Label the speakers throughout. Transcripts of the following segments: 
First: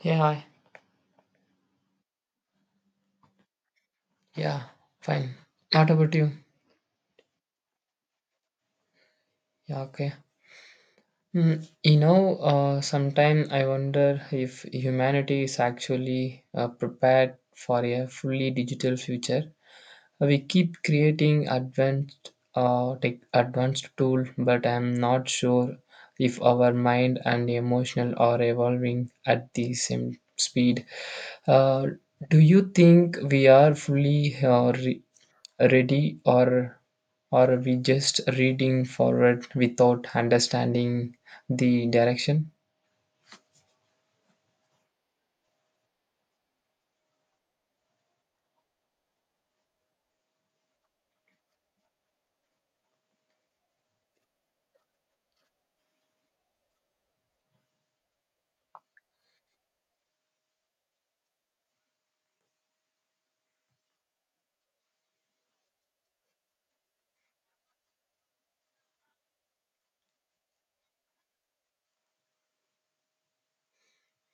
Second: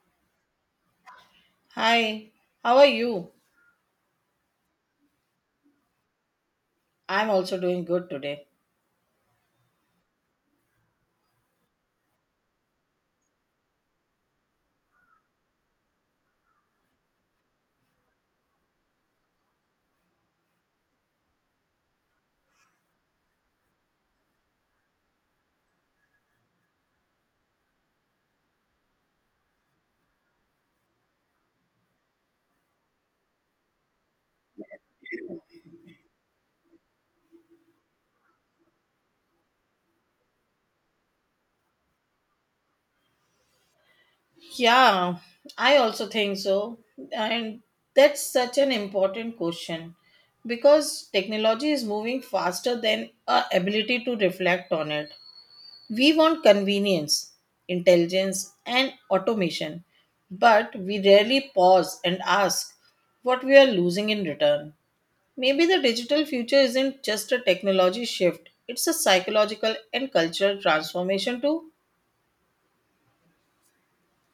Speaker 1: Yeah, hi.
Speaker 2: Hi, how are you?
Speaker 1: Yeah, fine. What about you?
Speaker 2: I'm also doing good today.
Speaker 1: Yeah, okay. Sometime I wonder if humanity is actually prepared for a fully digital future. We keep creating advanced, tech, advanced tool, but I'm not sure if our mind and emotional are evolving at the same speed. Uh, do you think we are fully ready, or are we just reading forward without understanding the direction?
Speaker 2: Yeah, I also think so. And that's such an important question because technology is moving faster than our ability to reflect on it. We want convenience, intelligence, and automation, but we rarely pause and ask what we are losing in return. Maybe the digital future isn't just a technology shift, it's a psychological and cultural transformation too.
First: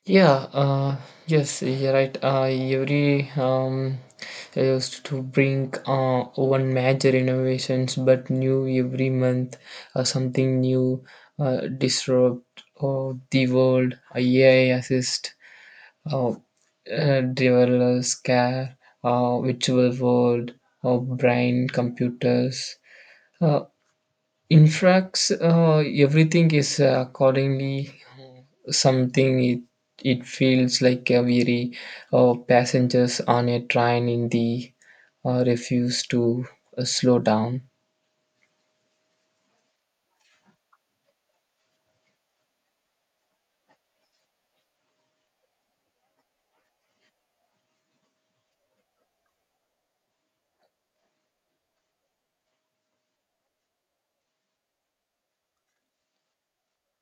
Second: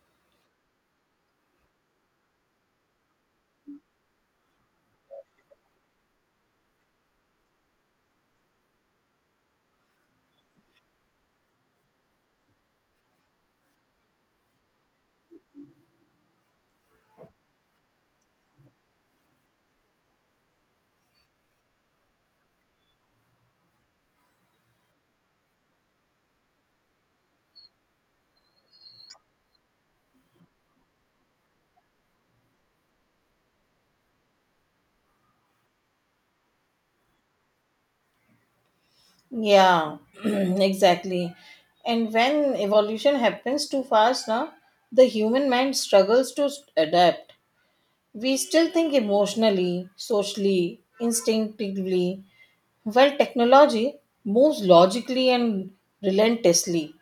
Speaker 1: Yeah, yes, you're right. Every, I used to bring one major innovations but new every month. Something new disrupt the world. A ai assist, uh, developers care, virtual world, brain computers. Uh, In fact, everything is accordingly something. It feels like a weary passengers on a train in the, refuse to slow down.
Speaker 2: Yeah, exactly. And when evolution happens too fast, now the human mind struggles to adapt. We still think emotionally, socially, instinctively, while technology moves logically and relentlessly.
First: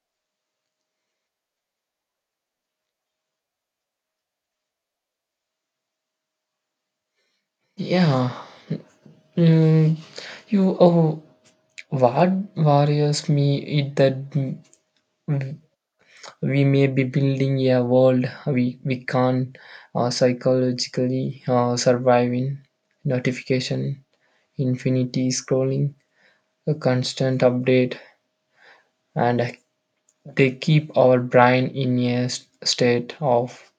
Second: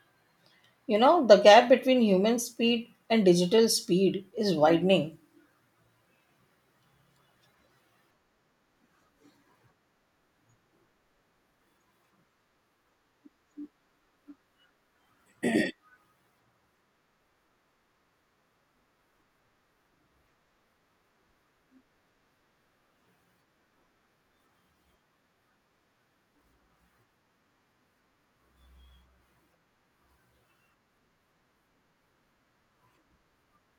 Speaker 2: You know, the gap between human speed and digital speed is widening.
Speaker 1: Yeah. mm, you Oh, what worries me is that, mm, we may be building a world we can't psychologically survive in. Notification, infinity scrolling, a constant update, and they keep our brain in a state of,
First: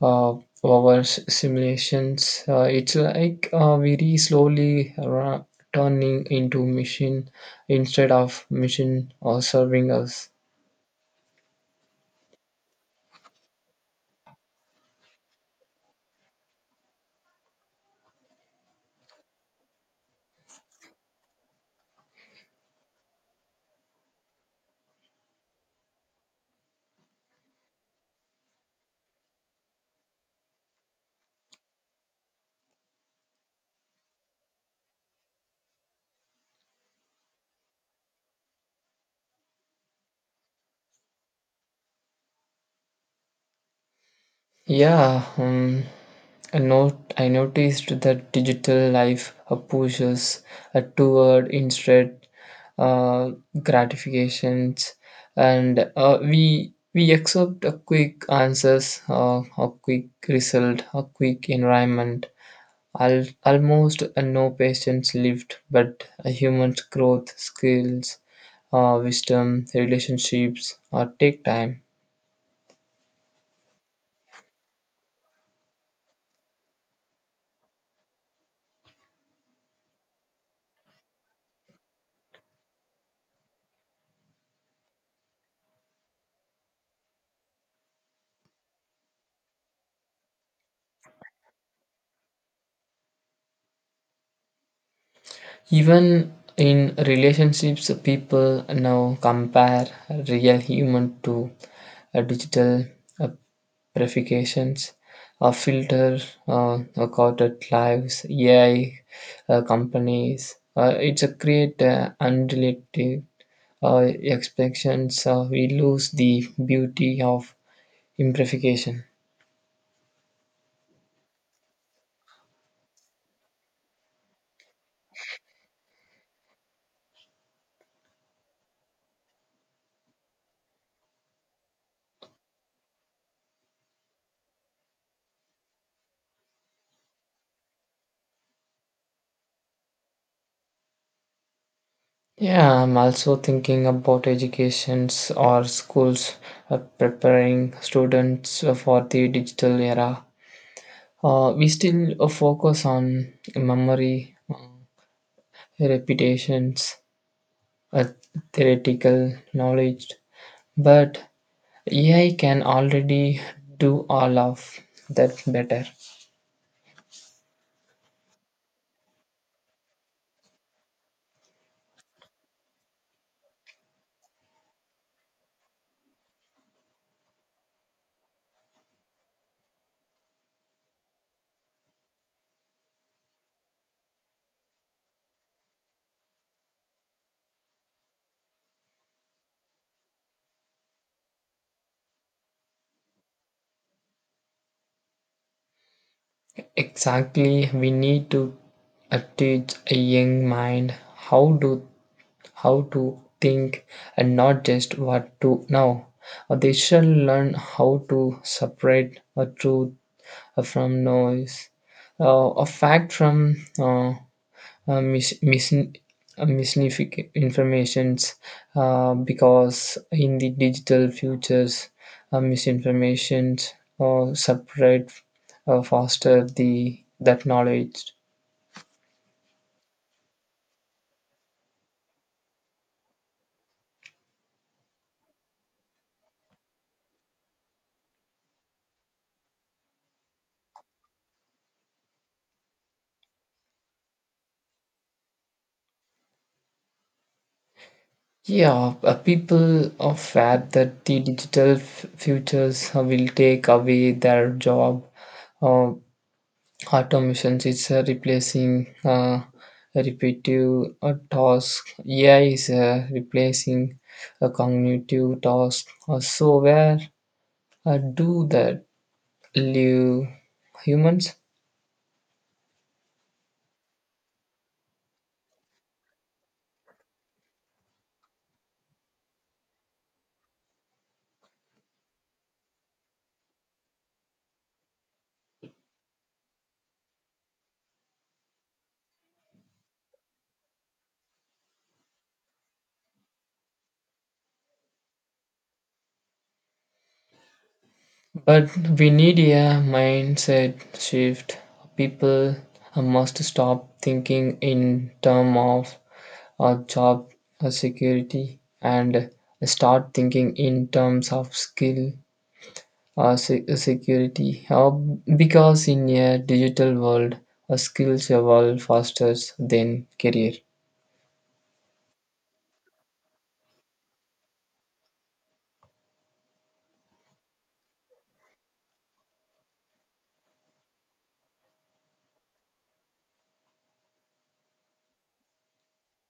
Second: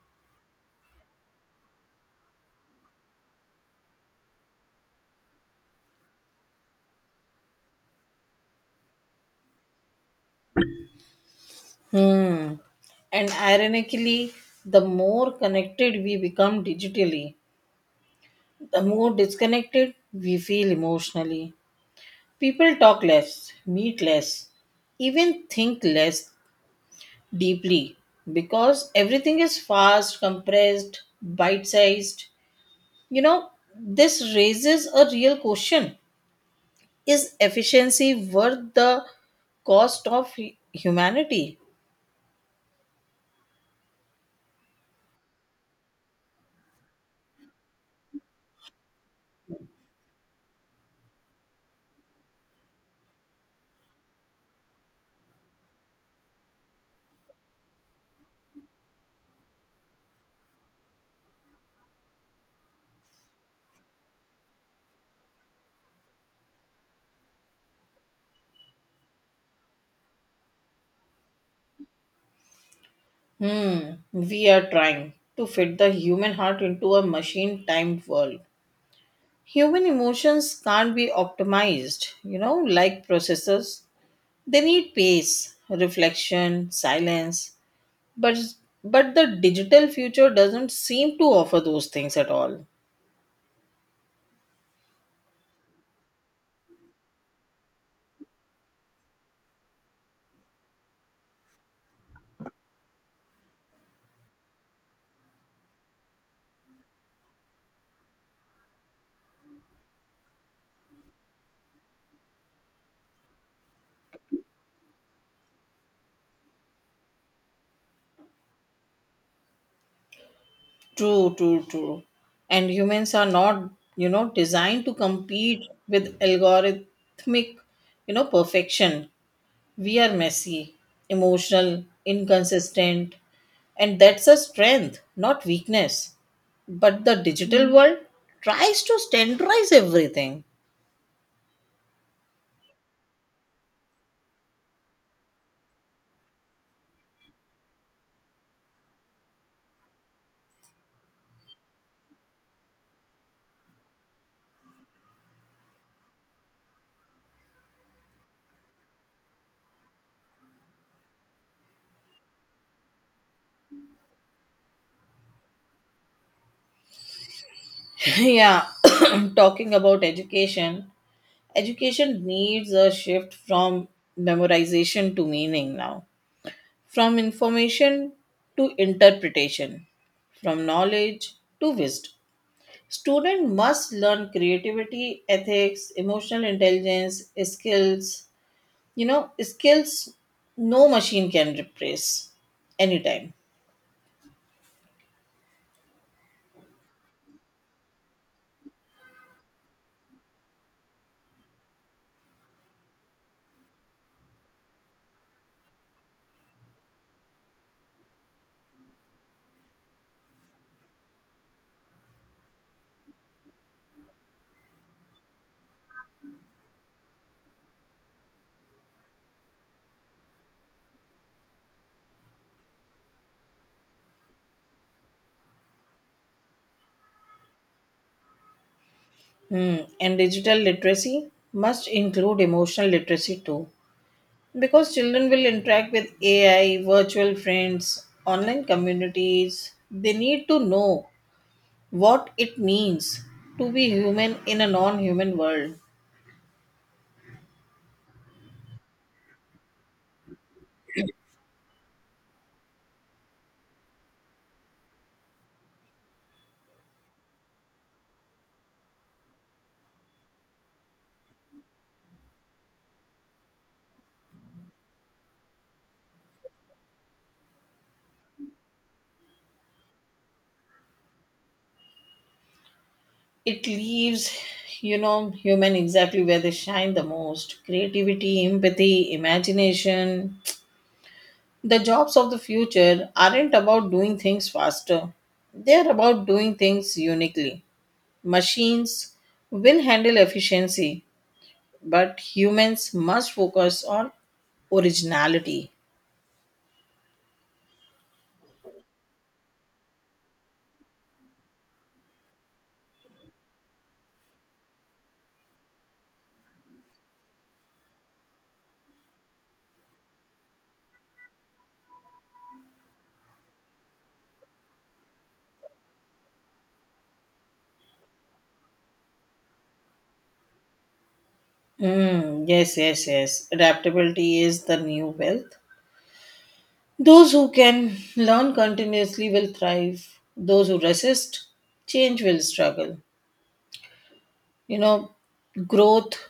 Speaker 1: uh, our simulations. It's like very slowly turning into machine instead of machine or serving us.
Speaker 2: Hmm. And ironically, the more connected we become digitally, the more disconnected we feel emotionally. People talk less, meet less, even think less deeply because everything is fast, compressed, bite sized. You know, this raises a real question. Is efficiency worth the cost of humanity?
Speaker 1: Yeah, I not I noticed that digital life pushes toward instant uh, gratifications, and we accept a quick answers, a quick result, a quick environment. Almost no patience lived, but a human's growth, skills, wisdom, relationships, take time.
Speaker 2: Hmm, we are trying to fit the human heart into a machine timed world. Human emotions can't be optimized, you know, like processors. They need pace, reflection, silence. But but the digital future doesn't seem to offer those things at all.
Speaker 1: Even in relationships, people now compare real human to digital uh, purifications, filter, recorded lives, AI companies. It's a create unrelated uh, expectations. We lose the beauty of imperfection.
Speaker 2: True, true, true. And humans are not, you know, designed to compete with algorithmic, you know, perfection. We are messy, emotional, inconsistent, and that's a strength, not weakness. But the digital world tries to standardize everything.
Speaker 1: Yeah, I'm also thinking about educations or schools preparing students for the digital era. We still focus on memory, repetitions, uh, theoretical knowledge, but AI can already do all of that better.
Speaker 2: Yeah, talking about education, education needs a shift from memorization to meaning now, from information to interpretation, from knowledge to wisdom. Student must learn creativity, ethics, emotional intelligence, skills. You know, skills no machine can replace anytime.
Speaker 1: Exactly, we need to teach a young mind how to think, and not just what to know. They shall learn how to separate a truth from noise, uh, a fact from informations, because in the digital futures, misinformations separate faster the that knowledge.
Speaker 2: Hmm. And digital literacy must include emotional literacy too. Because children will interact with AI, virtual friends, online communities. They need to know what it means to be human in a non human world.
Speaker 1: Yeah, people are fed that the digital futures will take away their job. Uh, automations is replacing repetitive tasks. AI is replacing a cognitive task. So where do that live humans?
Speaker 2: It leaves, you know, human exactly where they shine the most: creativity, empathy, imagination. The jobs of the future aren't about doing things faster, they're about doing things uniquely. Machines will handle efficiency, but humans must focus on originality.
Speaker 1: But we need a mindset shift. People must stop thinking in terms of job security, and start thinking in terms of skill security. Because in a digital world, skills evolve faster than career.
Speaker 2: Mm, yes, yes, yes. Adaptability is the new wealth. Those who can learn continuously will thrive. Those who resist change will struggle. You know, growth,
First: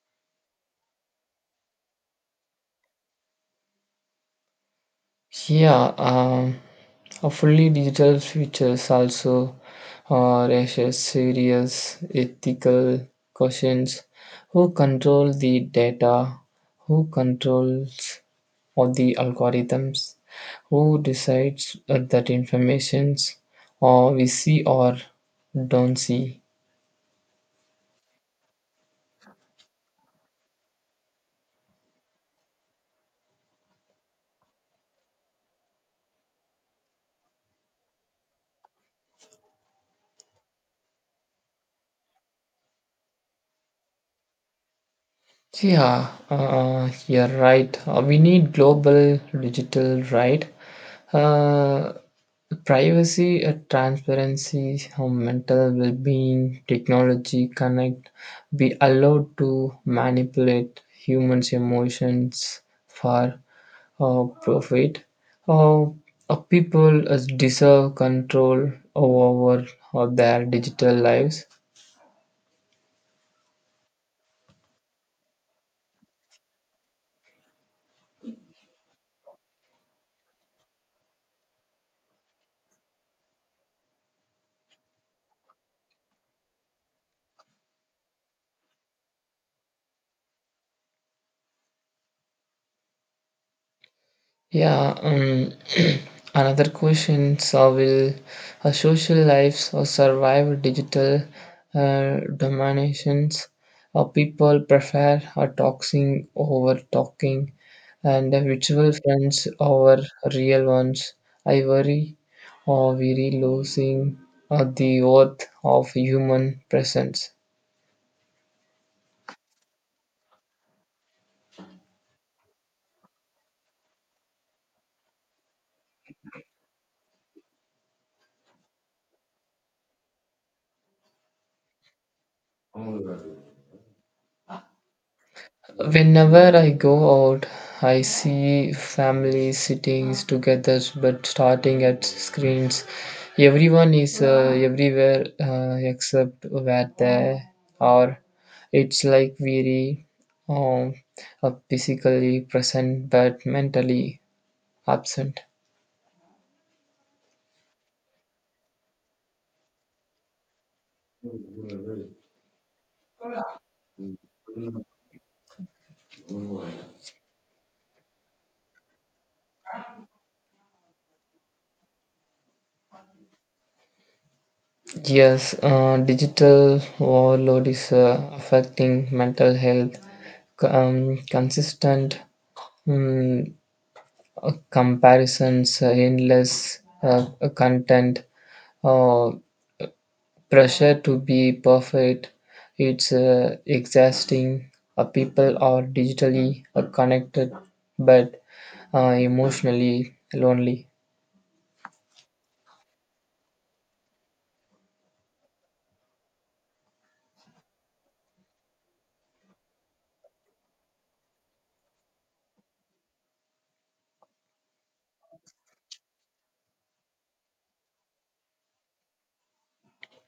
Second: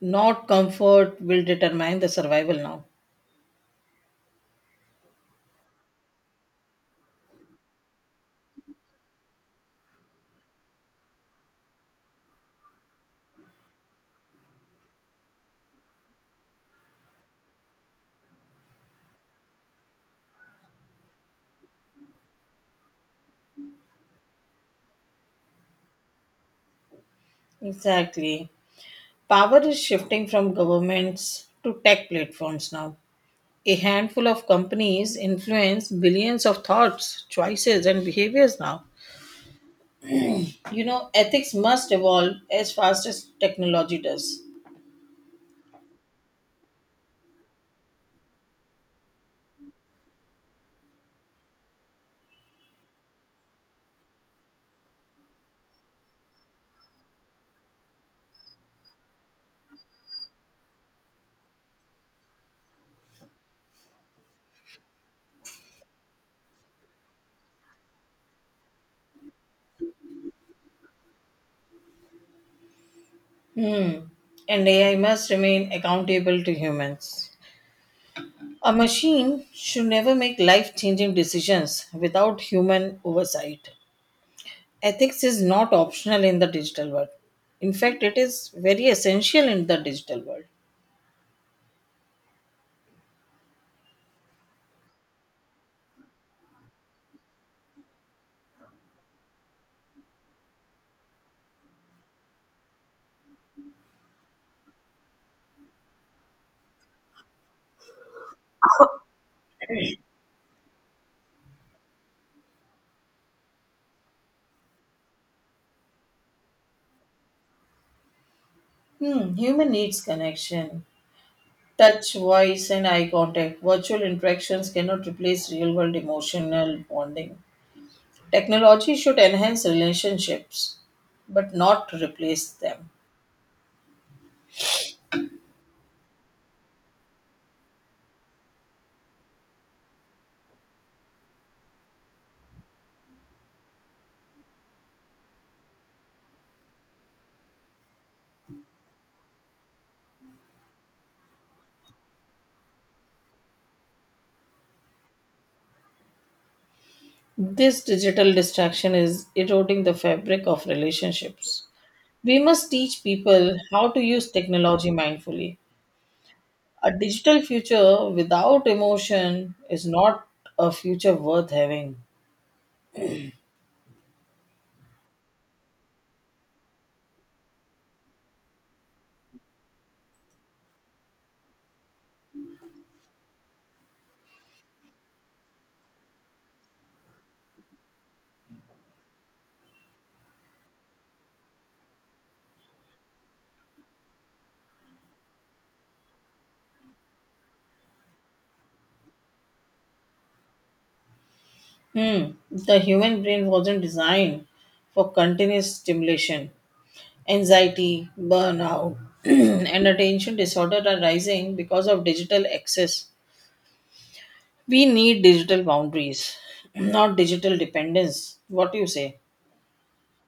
Speaker 2: not comfort, will determine the survival now.
Speaker 1: Yeah, a fully digital futures also raises serious ethical questions. Who control the data? Who controls all the algorithms? Who decides that informations or we see or don't see?
Speaker 2: Exactly. Power is shifting from governments to tech platforms now. A handful of companies influence billions of thoughts, choices, and behaviors now. You know, ethics must evolve as fast as technology does.
Speaker 1: Yeah, you're right. We need global digital right. Uh, privacy, transparency, how mental well-being, technology connect, be allowed to manipulate humans' emotions for profit. Uh, people deserve control over, over their digital lives.
Speaker 2: Hmm. And AI must remain accountable to humans. A machine should never make life changing decisions without human oversight. Ethics is not optional in the digital world. In fact, it is very essential in the digital world.
Speaker 1: Yeah, another question. So, will our social lives or survive digital dominations? Or people prefer a talking over talking, and the virtual friends over real ones? I worry, or we losing the worth of human presence.
Speaker 2: Hmm, human needs connection, touch, voice, and eye contact. Virtual interactions cannot replace real world emotional bonding. Technology should enhance relationships, but not replace them.
Speaker 1: Whenever I go out, I see families sitting together but starting at screens. Everyone is everywhere except where they are. It's like weary, um, physically present but mentally absent.
Speaker 2: This digital distraction is eroding the fabric of relationships. We must teach people how to use technology mindfully. A digital future without emotion is not a future worth having.
Speaker 1: Yes, digital overload is affecting mental health. Consistent mm, comparisons, endless content, uh, pressure to be perfect. It's exhausting. People are digitally connected but emotionally lonely.
Speaker 2: Hmm. The human brain wasn't designed for continuous stimulation. Anxiety, burnout, and attention disorder are rising because of digital access. We need digital boundaries, not digital dependence. What do you say?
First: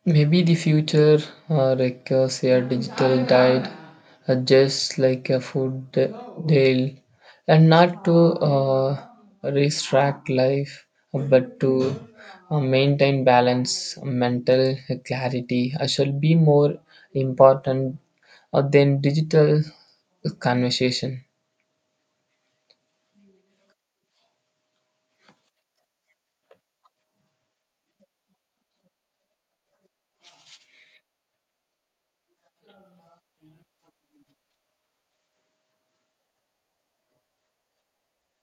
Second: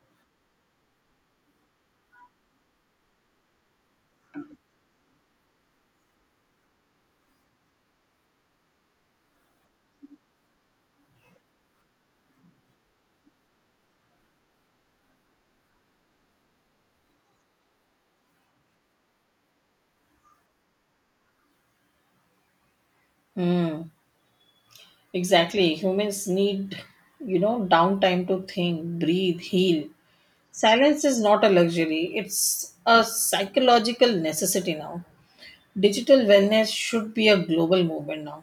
Speaker 1: Maybe the future requires a shared digital diet, just like a food deal, and not to uh, restrict life, but to maintain balance. Mental clarity shall be more important than digital conversation.
Speaker 2: Hmm. Exactly. Humans need, you know, downtime to think, breathe, heal. Silence is not a luxury, it's a psychological necessity now. Digital wellness should be a global movement now.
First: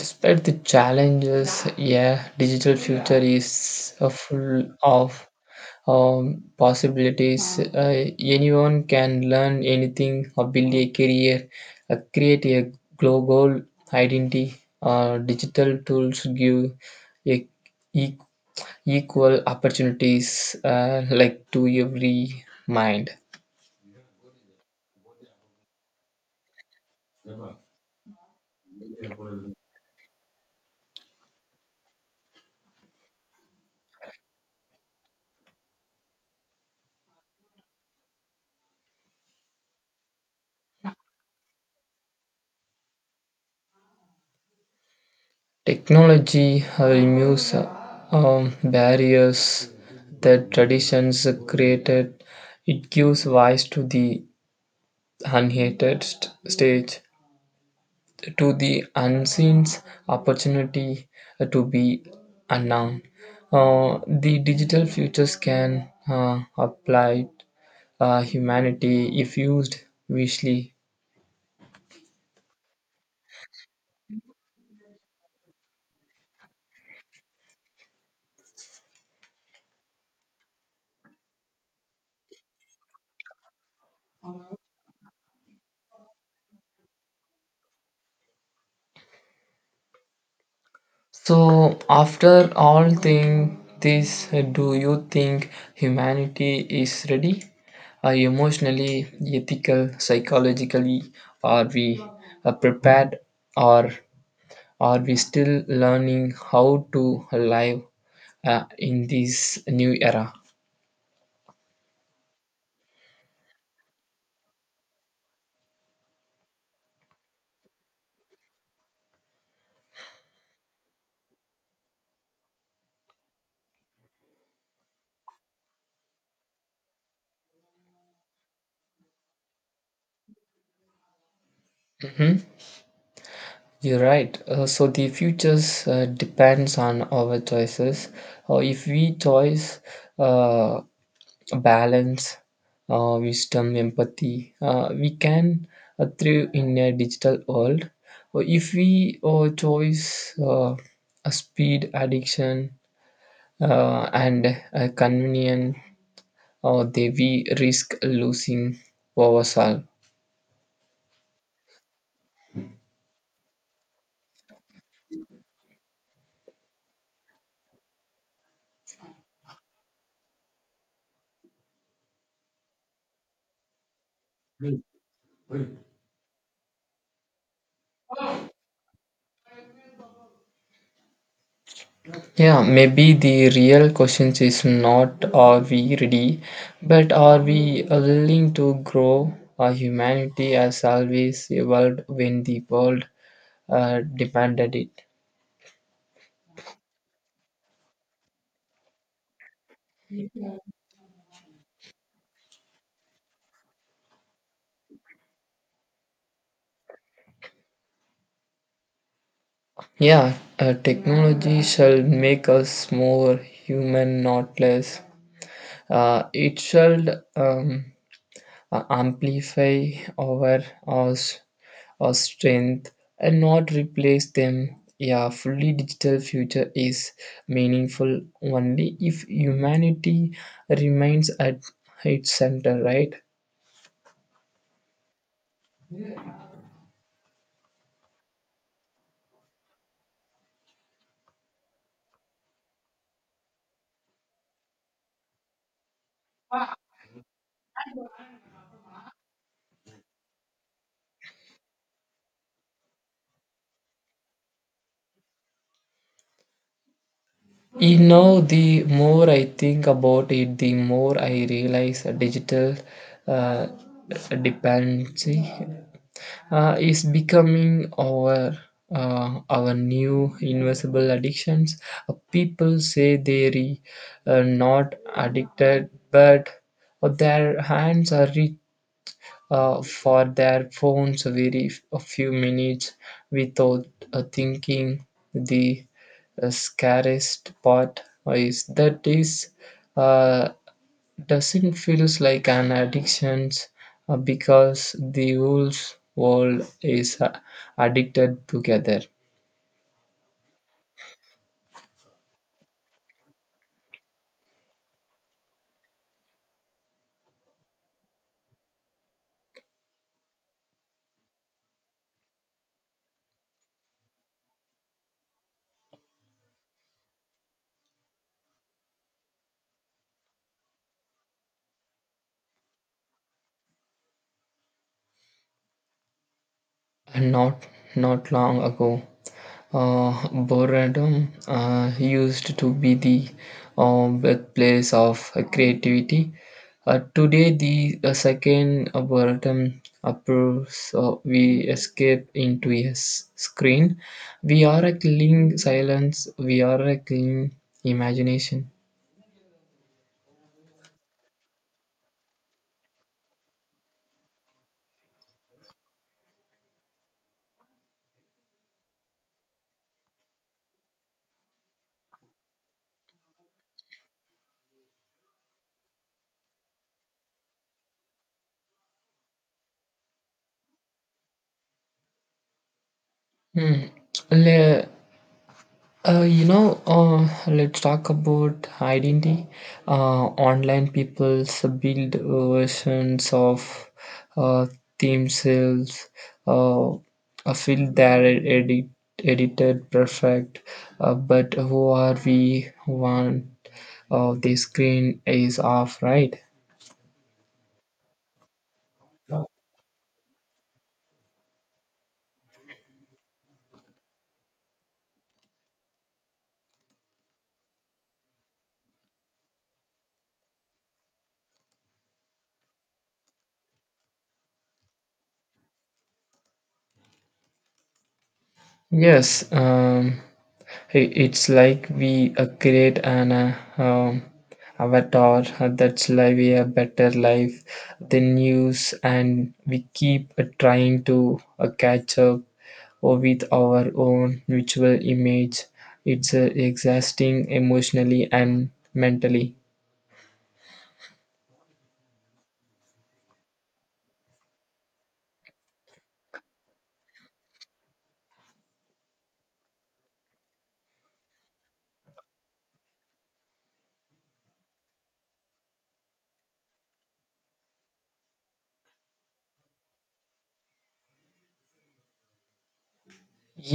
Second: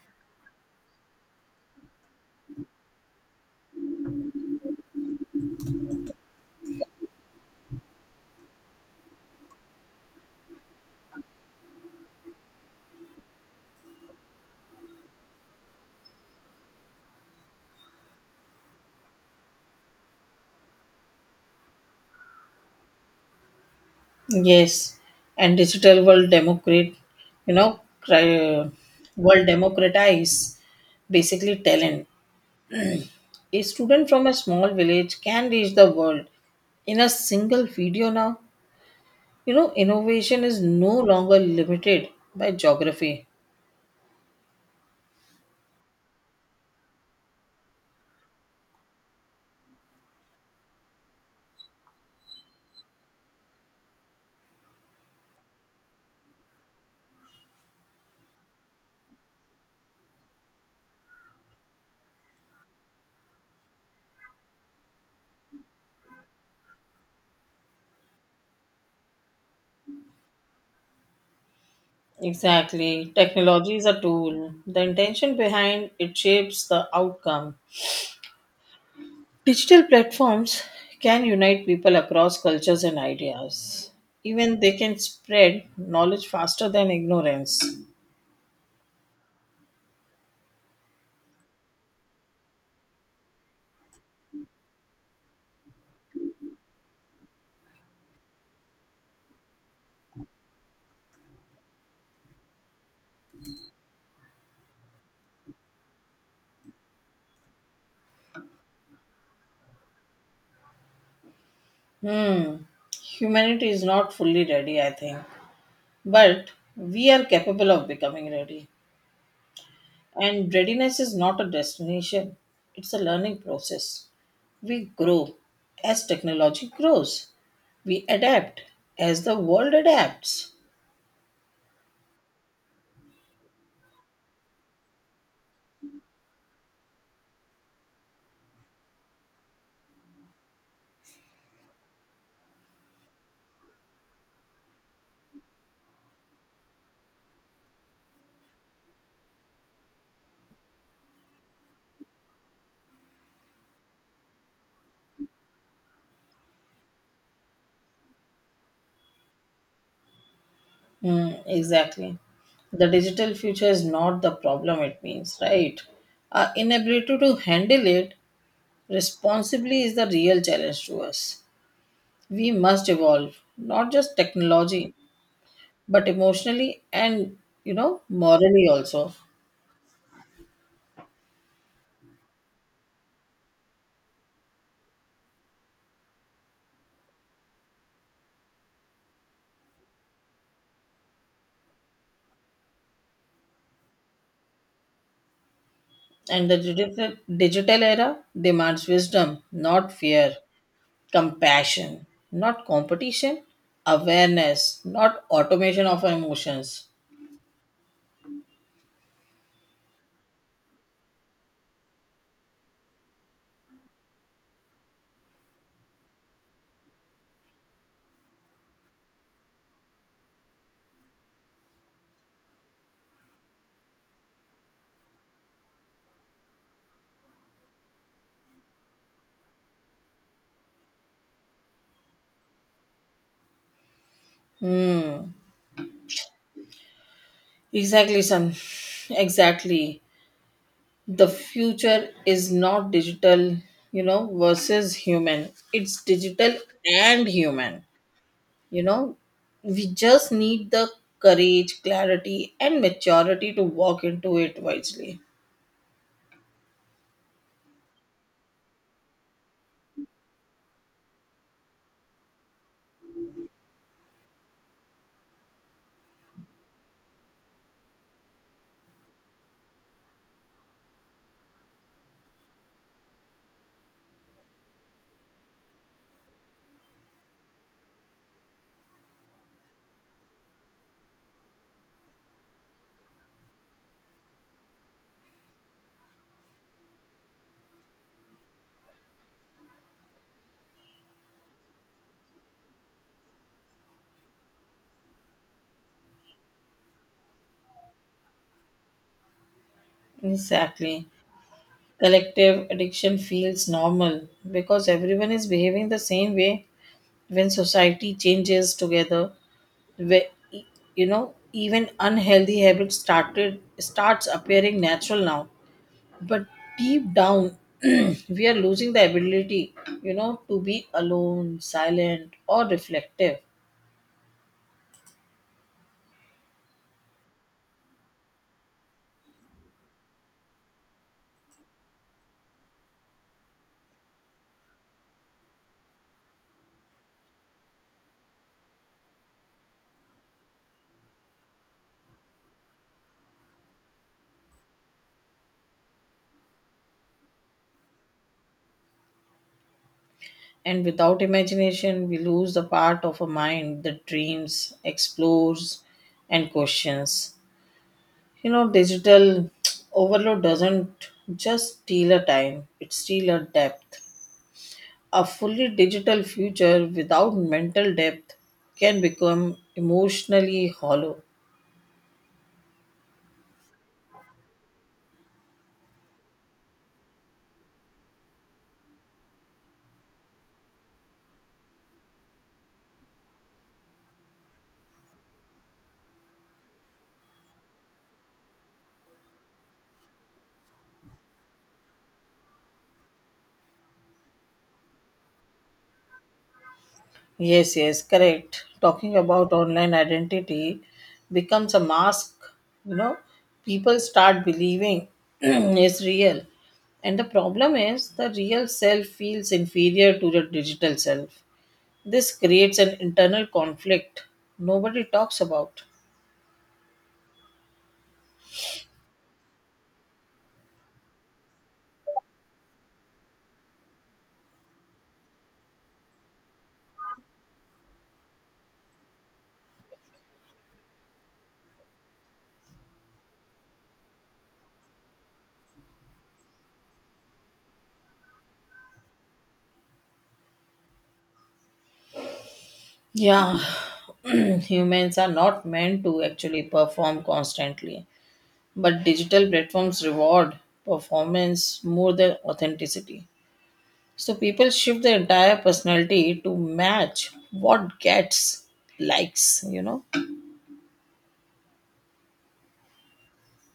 Speaker 1: Despite the challenges, yeah, digital future is full of possibilities. Anyone can learn anything or build a career, create a global identity. Digital tools give e- e- equal opportunities like to every mind.
Speaker 2: Yes, and digital world democrat, you know, world democratize basically talent. A student from a small village can reach the world in a single video now. You know, innovation is no longer limited by geography.
Speaker 1: Technology removes barriers that traditions created. It gives voice to the unhated stage, to the unseen opportunity to be unknown. The digital futures can apply humanity if used wisely.
Speaker 2: Exactly. Technology is a tool. The intention behind it shapes the outcome. Digital platforms can unite people across cultures and ideas. Even they can spread knowledge faster than ignorance.
Speaker 1: So, after all thing this, do you think humanity is ready? Emotionally, ethical, psychologically, are we prepared, or are we still learning how to live in this new era?
Speaker 2: Hmm. Humanity is not fully ready, I think. But we are capable of becoming ready. And readiness is not a destination, it's a learning process. We grow as technology grows, we adapt as the world adapts.
Speaker 1: You're right. So the futures depends on our choices. If we choice uh, balance, wisdom, empathy, we can thrive in a digital world. Or if we choose a speed, addiction, and convenience, or they we risk losing ourselves.
Speaker 2: Mm, exactly. The digital future is not the problem, it means, right? Our inability to handle it responsibly is the real challenge to us. We must evolve, not just technology, but emotionally and, you know, morally also.
Speaker 1: Yeah, maybe the real question is not are we ready, but are we willing to grow? Our humanity has always evolved when the world demanded it.
Speaker 2: And the digital era demands wisdom, not fear, compassion, not competition, awareness, not automation of our emotions.
Speaker 1: Yeah, technology shall make us more human, not less. It shall um, amplify our, our, s- our strength and not replace them. Yeah, fully digital future is meaningful only if humanity remains at its center, right?
Speaker 2: Hmm. Exactly, son. Exactly. The future is not digital, you know, versus human. It's digital and human. You know, we just need the courage, clarity, and maturity to walk into it wisely.
Speaker 1: You know, the more I think about it, the more I realize a digital uh, dependency is becoming our new invisible addictions. People say they re, not addicted, but their hands are reached for their phones very a few minutes without thinking. The scariest part is that is. Uh, doesn't feel like an addiction because the whole world is addicted together.
Speaker 2: Exactly. Collective addiction feels normal because everyone is behaving the same way when society changes together, where you know, even unhealthy habits started starts appearing natural now. But deep down we are losing the ability, you know, to be alone, silent, or reflective.
Speaker 1: And not long ago, boredom used to be the birthplace of creativity. Today, the second boredom approves we escape into a screen. We are a cling silence. We are a cling imagination.
Speaker 2: And without imagination we lose the part of a mind that dreams, explores, and questions. You know, digital overload doesn't just steal a time, it steals a depth. A fully digital future without mental depth can become emotionally hollow.
Speaker 1: Hmm. Le- let's talk about identity. Online people's build versions of uh, themselves, uh, feel their edited perfect, but who are we? One of the screen is off, right?
Speaker 2: Yes, yes, correct. Talking about online identity becomes a mask, you know, people start believing is real. And the problem is the real self feels inferior to the digital self. This creates an internal conflict nobody talks about.
Speaker 1: Yes, it's like we create an avatar that's live a better life than news, and we keep trying to catch up or with our own virtual image. It's exhausting emotionally and mentally.
Speaker 2: Yeah, humans are not meant to actually perform constantly. But digital platforms reward performance more than authenticity. So people shift their entire personality to match what gets likes, you know?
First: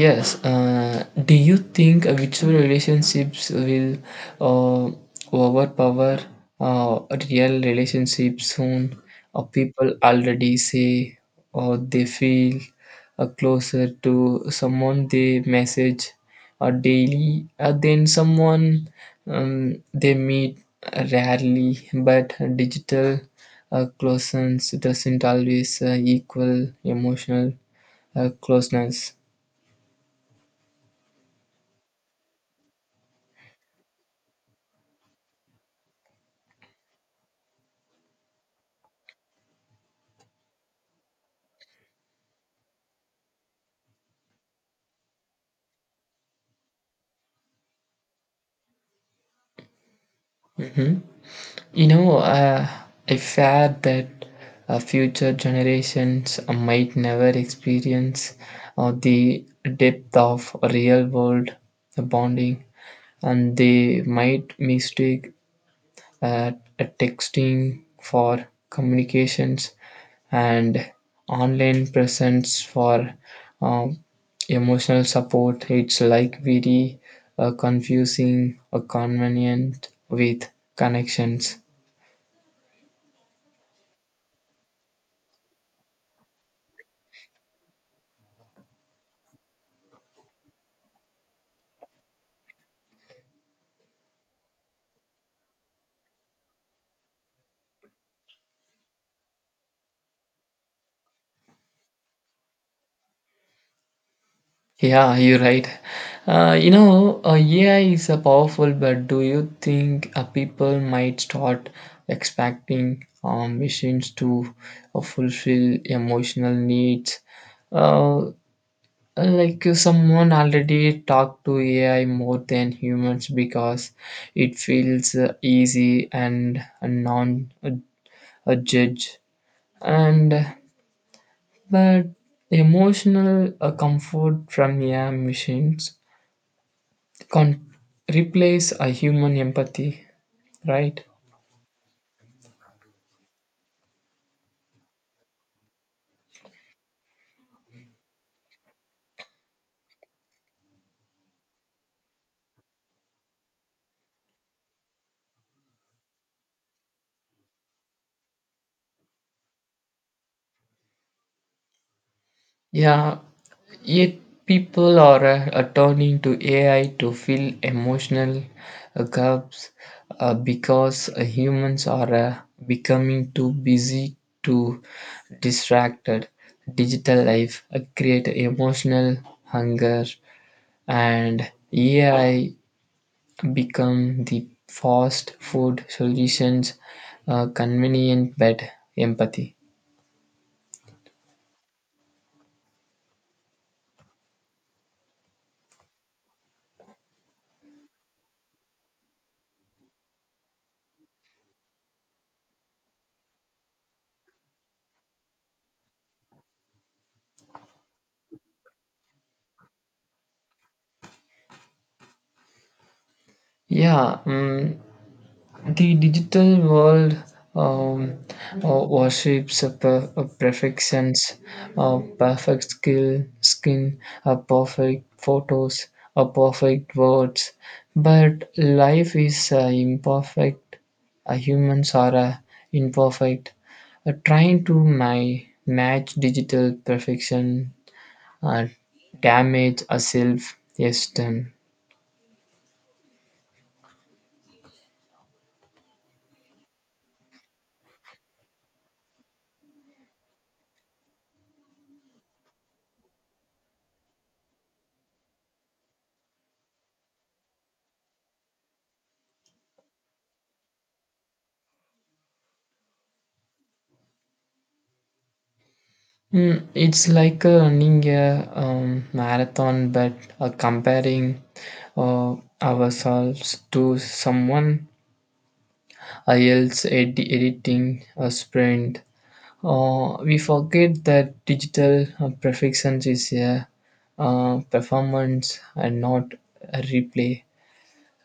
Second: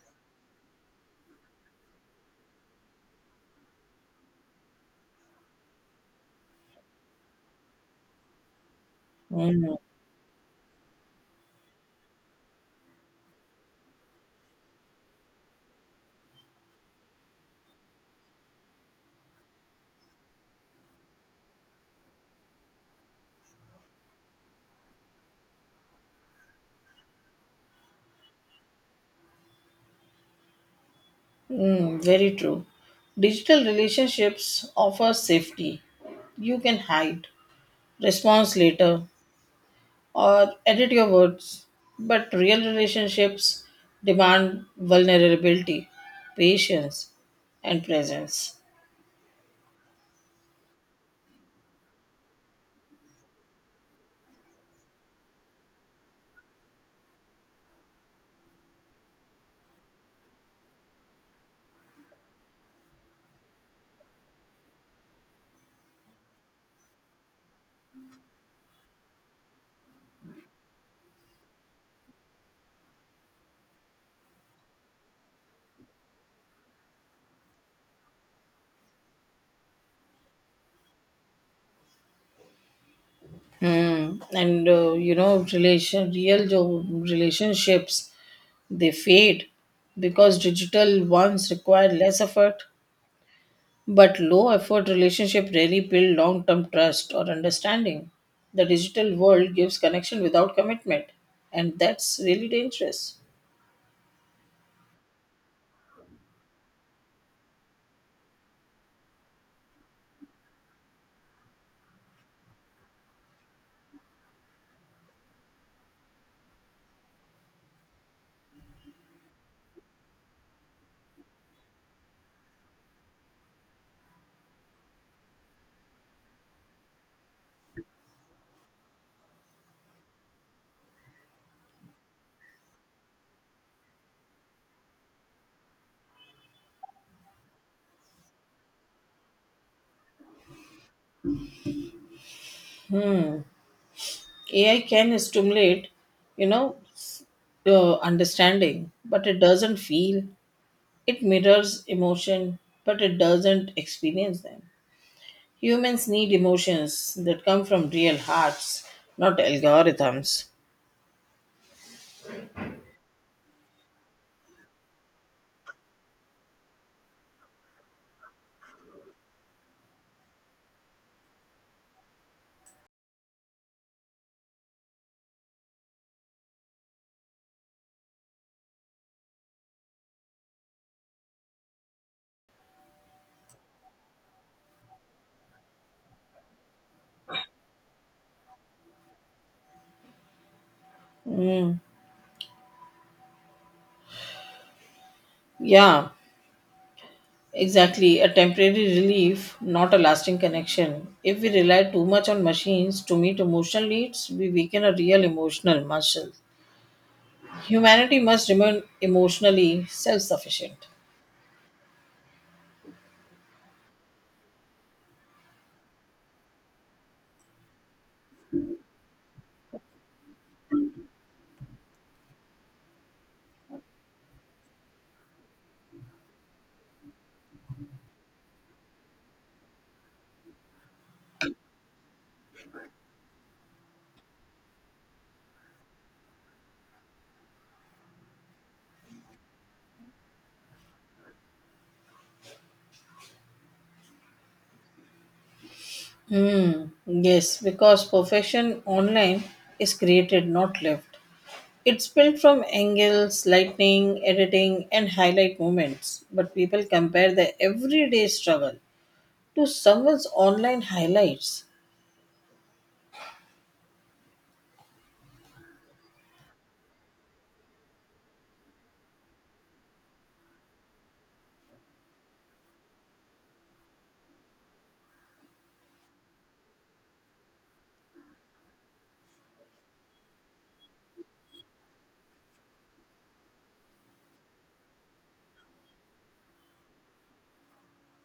Speaker 1: Yes. Do you think virtual relationships will uh, overpower uh, real relationships soon? Or
Speaker 2: Mm,
Speaker 1: people already say or they feel closer to someone they message or daily than someone they meet rarely. But digital closeness doesn't always equal emotional closeness.
Speaker 2: mm, very true. Digital relationships offer safety. You can hide, response later, or edit your words. But real relationships demand vulnerability, patience, and presence.
Speaker 1: Hmm? You know, I fear that future generations might never experience the depth of real world bonding, and they might mistake uh, texting for communications and online presence for um, emotional support. It's like very confusing or convenient with connections.
Speaker 2: Mm. And you know, relation real relationships they fade because digital ones require less effort, but low effort relationship rarely build long term trust or understanding. The digital world gives connection without commitment, and that's really dangerous.
Speaker 1: Yeah, you're right. AI is a powerful, but do you think people might start expecting machines to fulfill emotional needs? Uh, like someone already talked to AI more than humans because it feels easy, and a non a judge, and but emotional comfort from AI machines can't replace a human empathy, right?
Speaker 2: AI can stimulate, you know, understanding, but it doesn't feel. It mirrors emotion, but it doesn't experience them. Humans need emotions that come from real hearts, not algorithms.
Speaker 1: Yeah, yet people are turning to AI to fill emotional gaps because humans are becoming too busy to distracted. Digital life create emotional hunger, and AI become the fast food solutions, convenient but empathy.
Speaker 2: Yeah, exactly. A temporary relief, not a lasting connection. If we rely too much on machines to meet emotional needs, we weaken a real emotional muscle. Humanity must remain emotionally self sufficient.
Speaker 1: Yeah. The digital world um, worships a perfections, a perfect skin, a perfect photos, a perfect words. But life is imperfect. Humans are imperfect. Trying to my match digital perfection uh, damage a self esteem.
Speaker 2: Yes, because perfection online is created, not lived. It's built from angles, lighting, editing, and highlight moments, but people compare their everyday struggle to someone's online highlights.
Speaker 1: It's like running a marathon, but comparing ourselves to someone else editing a sprint. We forget that digital perfection is a performance and not a replay.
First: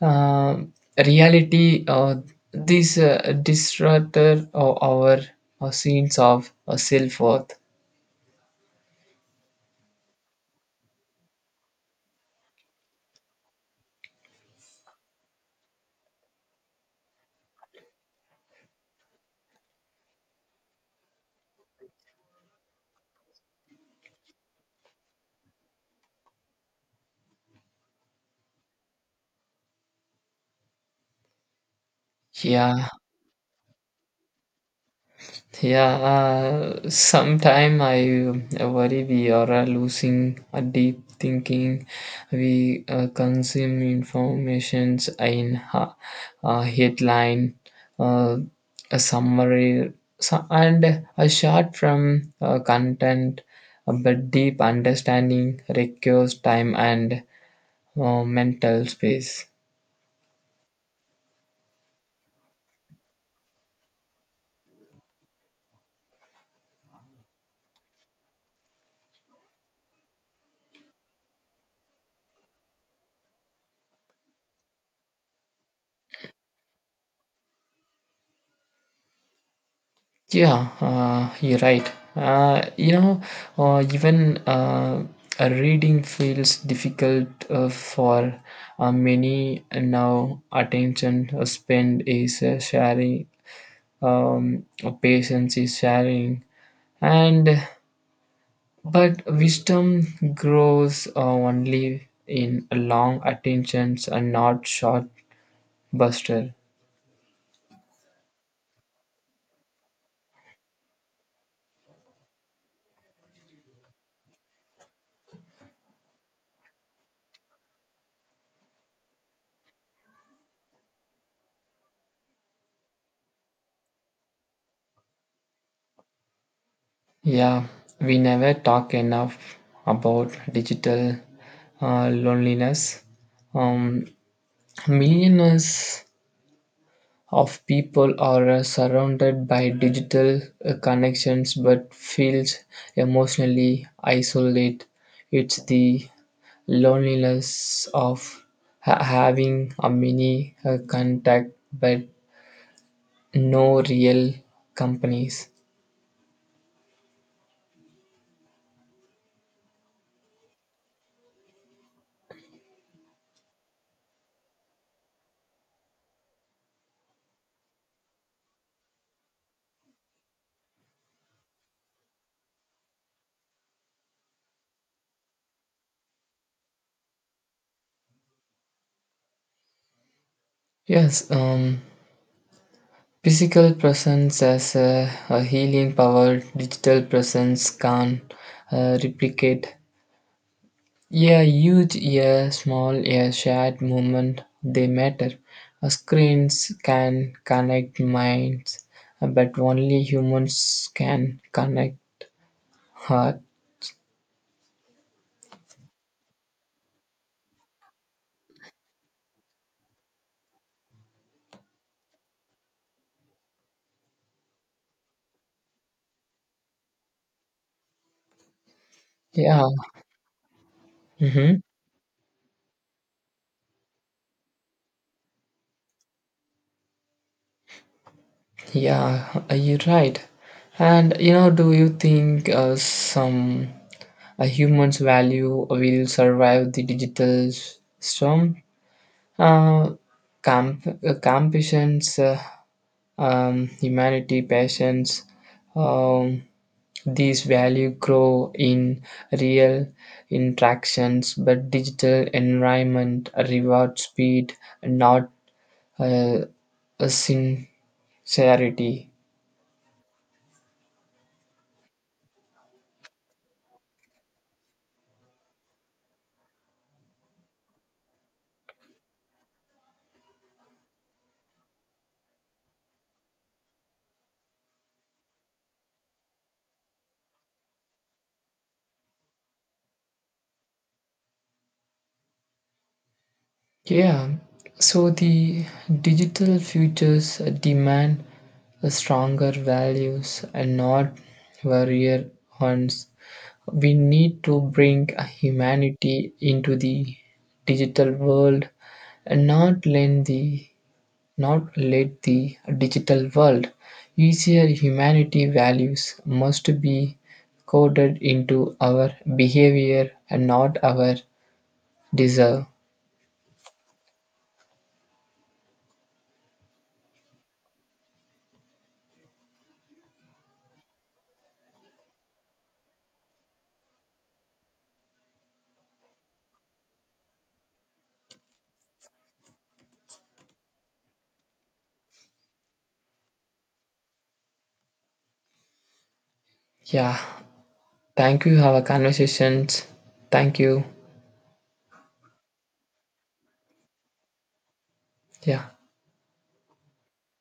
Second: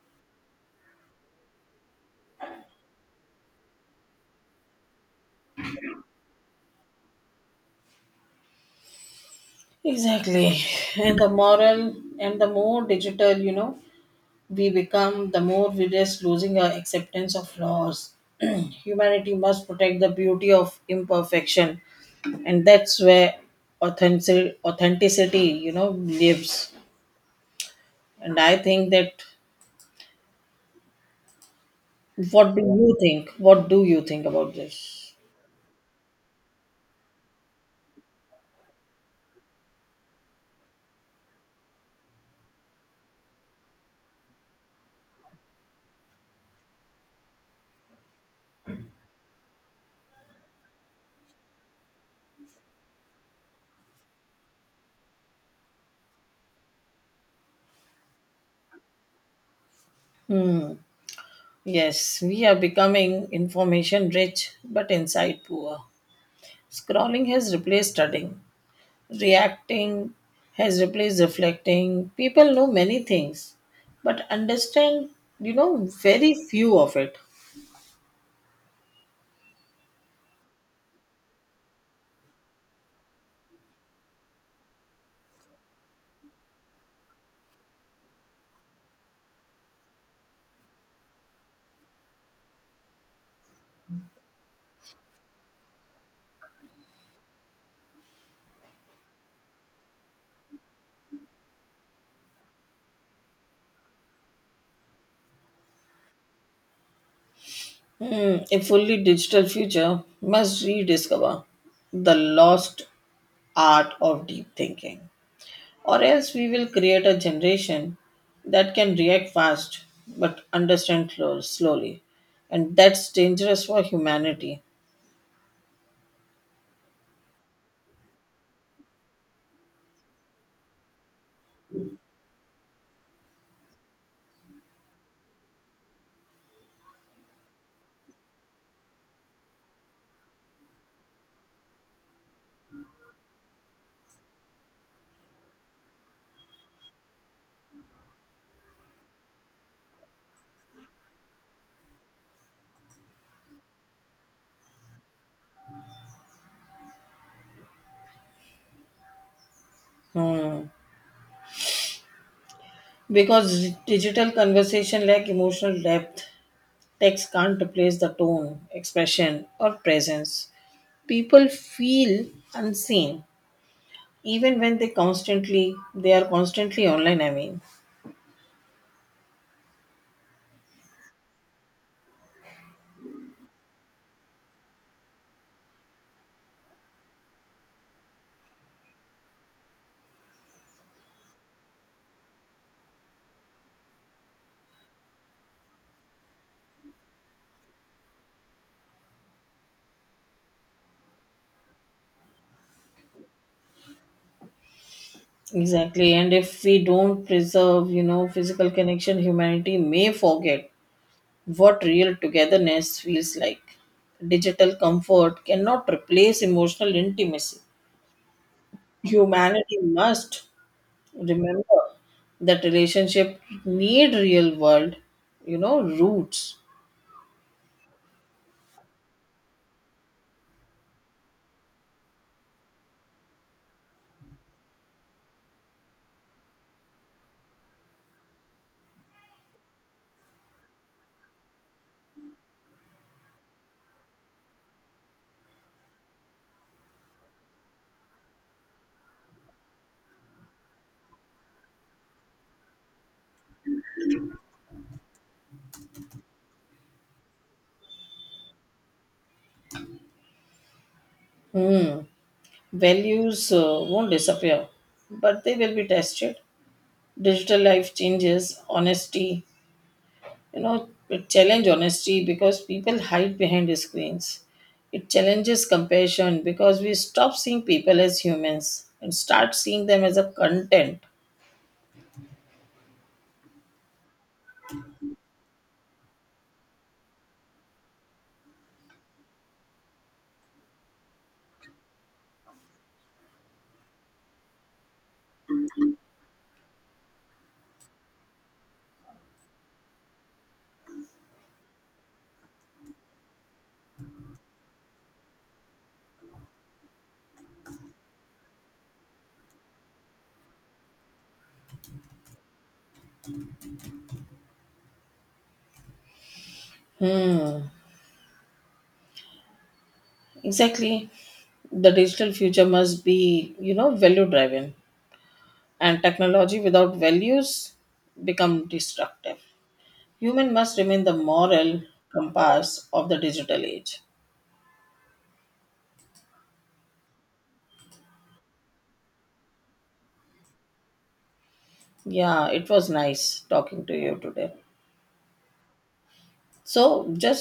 Speaker 1: Uh, reality, this disruptor of our sense of self worth.
Speaker 2: Exactly. And the moral and the more digital, you know, we become, the more we risk losing our acceptance of flaws. Humanity must protect the beauty of imperfection, and that's where authenticity, you know, lives. And I think that. What do
Speaker 1: Yeah,
Speaker 2: you think? What do you think about this?
Speaker 1: yeah. Sometime I worry we are losing a deep thinking. We consume informations in a headline, uh, a summary, so, and a short from content. But deep understanding requires time and mental space.
Speaker 2: Hmm. Yes, we are becoming information rich but insight poor. Scrolling has replaced studying. Reacting has replaced reflecting. People know many things but understand, you know, very few of it.
Speaker 1: Yeah, you're right. Uh, you know, even reading feels difficult for many now. Attention spend is sharing, um, patience is sharing, and but wisdom grows only in long attentions and not short buster.
Speaker 2: Hmm. A fully digital future must rediscover the lost art of deep thinking. Or else we will create a generation that can react fast but understand slow, slowly. And that's dangerous for humanity.
Speaker 1: Yeah, we never talk enough about digital loneliness. Um, millions of people are surrounded by digital connections but feels emotionally isolated. It's the loneliness of having a mini contact but no real companies.
Speaker 2: Hmm. Because digital conversation lack emotional depth, text can't replace the tone, expression, or presence. People feel unseen, even when they are constantly online. I mean,
Speaker 1: Yes, physical presence has a healing power digital presence can't replicate. A huge, a small, a shared moment, they matter. Screens can connect minds, but only humans can connect heart.
Speaker 2: exactly. And if we don't preserve, you know, physical connection, humanity may forget what real togetherness feels like. Digital comfort cannot replace emotional intimacy.
Speaker 1: Yeah,
Speaker 2: Humanity must
Speaker 1: hmm,
Speaker 2: remember that relationship need real world, you know, roots.
Speaker 1: yeah, you're right. And you know, do you think some a human's value will survive the digital storm? Uh, compassions, humanity, passions, um, these value grow in real interactions, but digital environment reward speed, not uh, a sincerity.
Speaker 2: Hmm. Values won't disappear, but they will be tested. Digital life changes, honesty. You know, it challenge honesty because people hide behind screens. It challenges compassion because we stop seeing people as humans and start seeing them as a content.
Speaker 1: Yeah, so the digital futures demand stronger values, and not warrior ones. We need to bring humanity into the digital world, and not let the digital world easier humanity. Values must be coded into our behavior and not our desire.
Speaker 2: Hmm. Exactly. The digital future must be, you know, value driven. And technology without values become destructive. Human must remain the moral compass of the digital age.
Speaker 1: Yeah, thank you. Our conversations. Thank you.
Speaker 2: Yeah, it was nice talking to you today.
Speaker 1: Yeah.
Speaker 2: So just